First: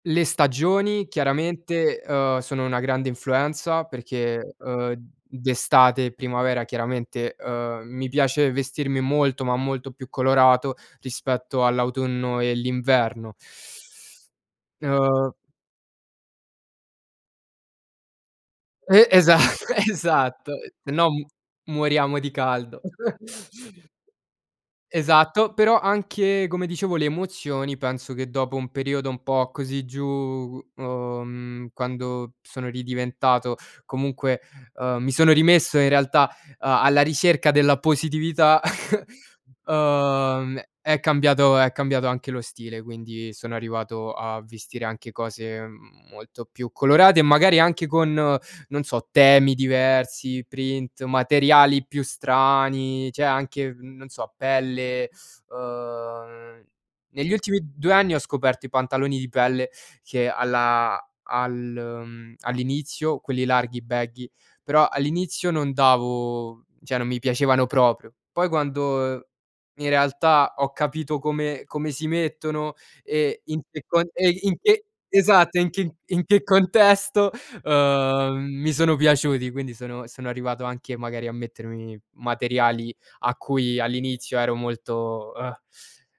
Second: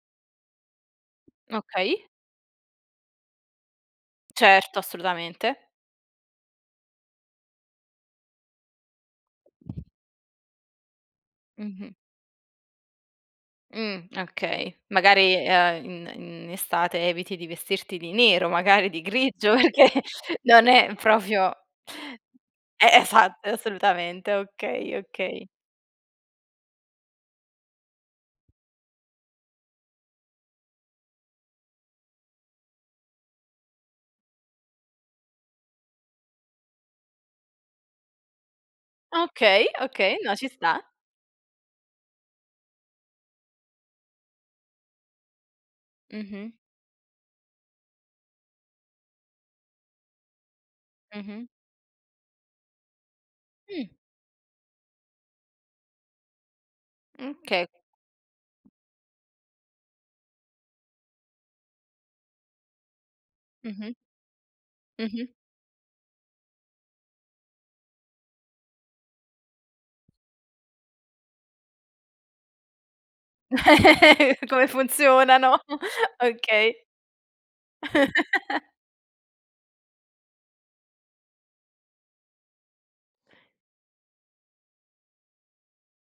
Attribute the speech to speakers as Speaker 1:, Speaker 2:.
Speaker 1: Le stagioni chiaramente,
Speaker 2: Okay.
Speaker 1: uhm, sono una grande influenza perché,
Speaker 2: Certo,
Speaker 1: uhm,
Speaker 2: assolutamente.
Speaker 1: d'estate e primavera chiaramente, uhm, mi piace vestirmi molto, ma molto più colorato, rispetto
Speaker 2: Mh-mh.
Speaker 1: all'autunno e l'inverno.
Speaker 2: Mh, okay,
Speaker 1: Uhm
Speaker 2: magari, uhm, in in estate eviti di vestirti di nero, magari di
Speaker 1: E
Speaker 2: grigio,
Speaker 1: esatto,
Speaker 2: perché
Speaker 1: esatto,
Speaker 2: non
Speaker 1: se
Speaker 2: è
Speaker 1: no m
Speaker 2: proprio
Speaker 1: moriamo di caldo.
Speaker 2: E esatto, assolutamente, okay, okay.
Speaker 1: Esatto, però anche, come dicevo, le emozioni penso che, dopo un periodo un po' così giù, uhm, quando sono ridiventato comunque uhm mi sono rimesso in realtà, uhm, alla ricerca della positività,
Speaker 2: Okay, okay, no, ci
Speaker 1: uhm,
Speaker 2: sta.
Speaker 1: è cambiato è cambiato anche lo stile, quindi sono arrivato a vestire anche cose, mhmm, molto
Speaker 2: Mh-mh.
Speaker 1: più colorate e magari anche con, non so, temi diversi, print,
Speaker 2: Mh-mh.
Speaker 1: materiali più strani, c'è anche
Speaker 2: Mh.
Speaker 1: n non so pelle. Ehm, negli
Speaker 2: Mh,
Speaker 1: ultimi
Speaker 2: okay.
Speaker 1: 2 anni ho scoperto i pantaloni di pelle che alla al mhmm, all'inizio quelli larghi,
Speaker 2: Mh-mh.
Speaker 1: baggy, però
Speaker 2: Mh-mh.
Speaker 1: all'inizio non davo cioè, non mi piacevano proprio. Poi quando in realtà ho capito come come si mettono e in che con e in
Speaker 2: Come
Speaker 1: che esatto
Speaker 2: funzionano,
Speaker 1: in che in che
Speaker 2: okay.
Speaker 1: contesto, uhm, mi sono piaciuti, quindi sono sono arrivato anche magari a mettermi materiali a cui all'inizio ero molto, uhm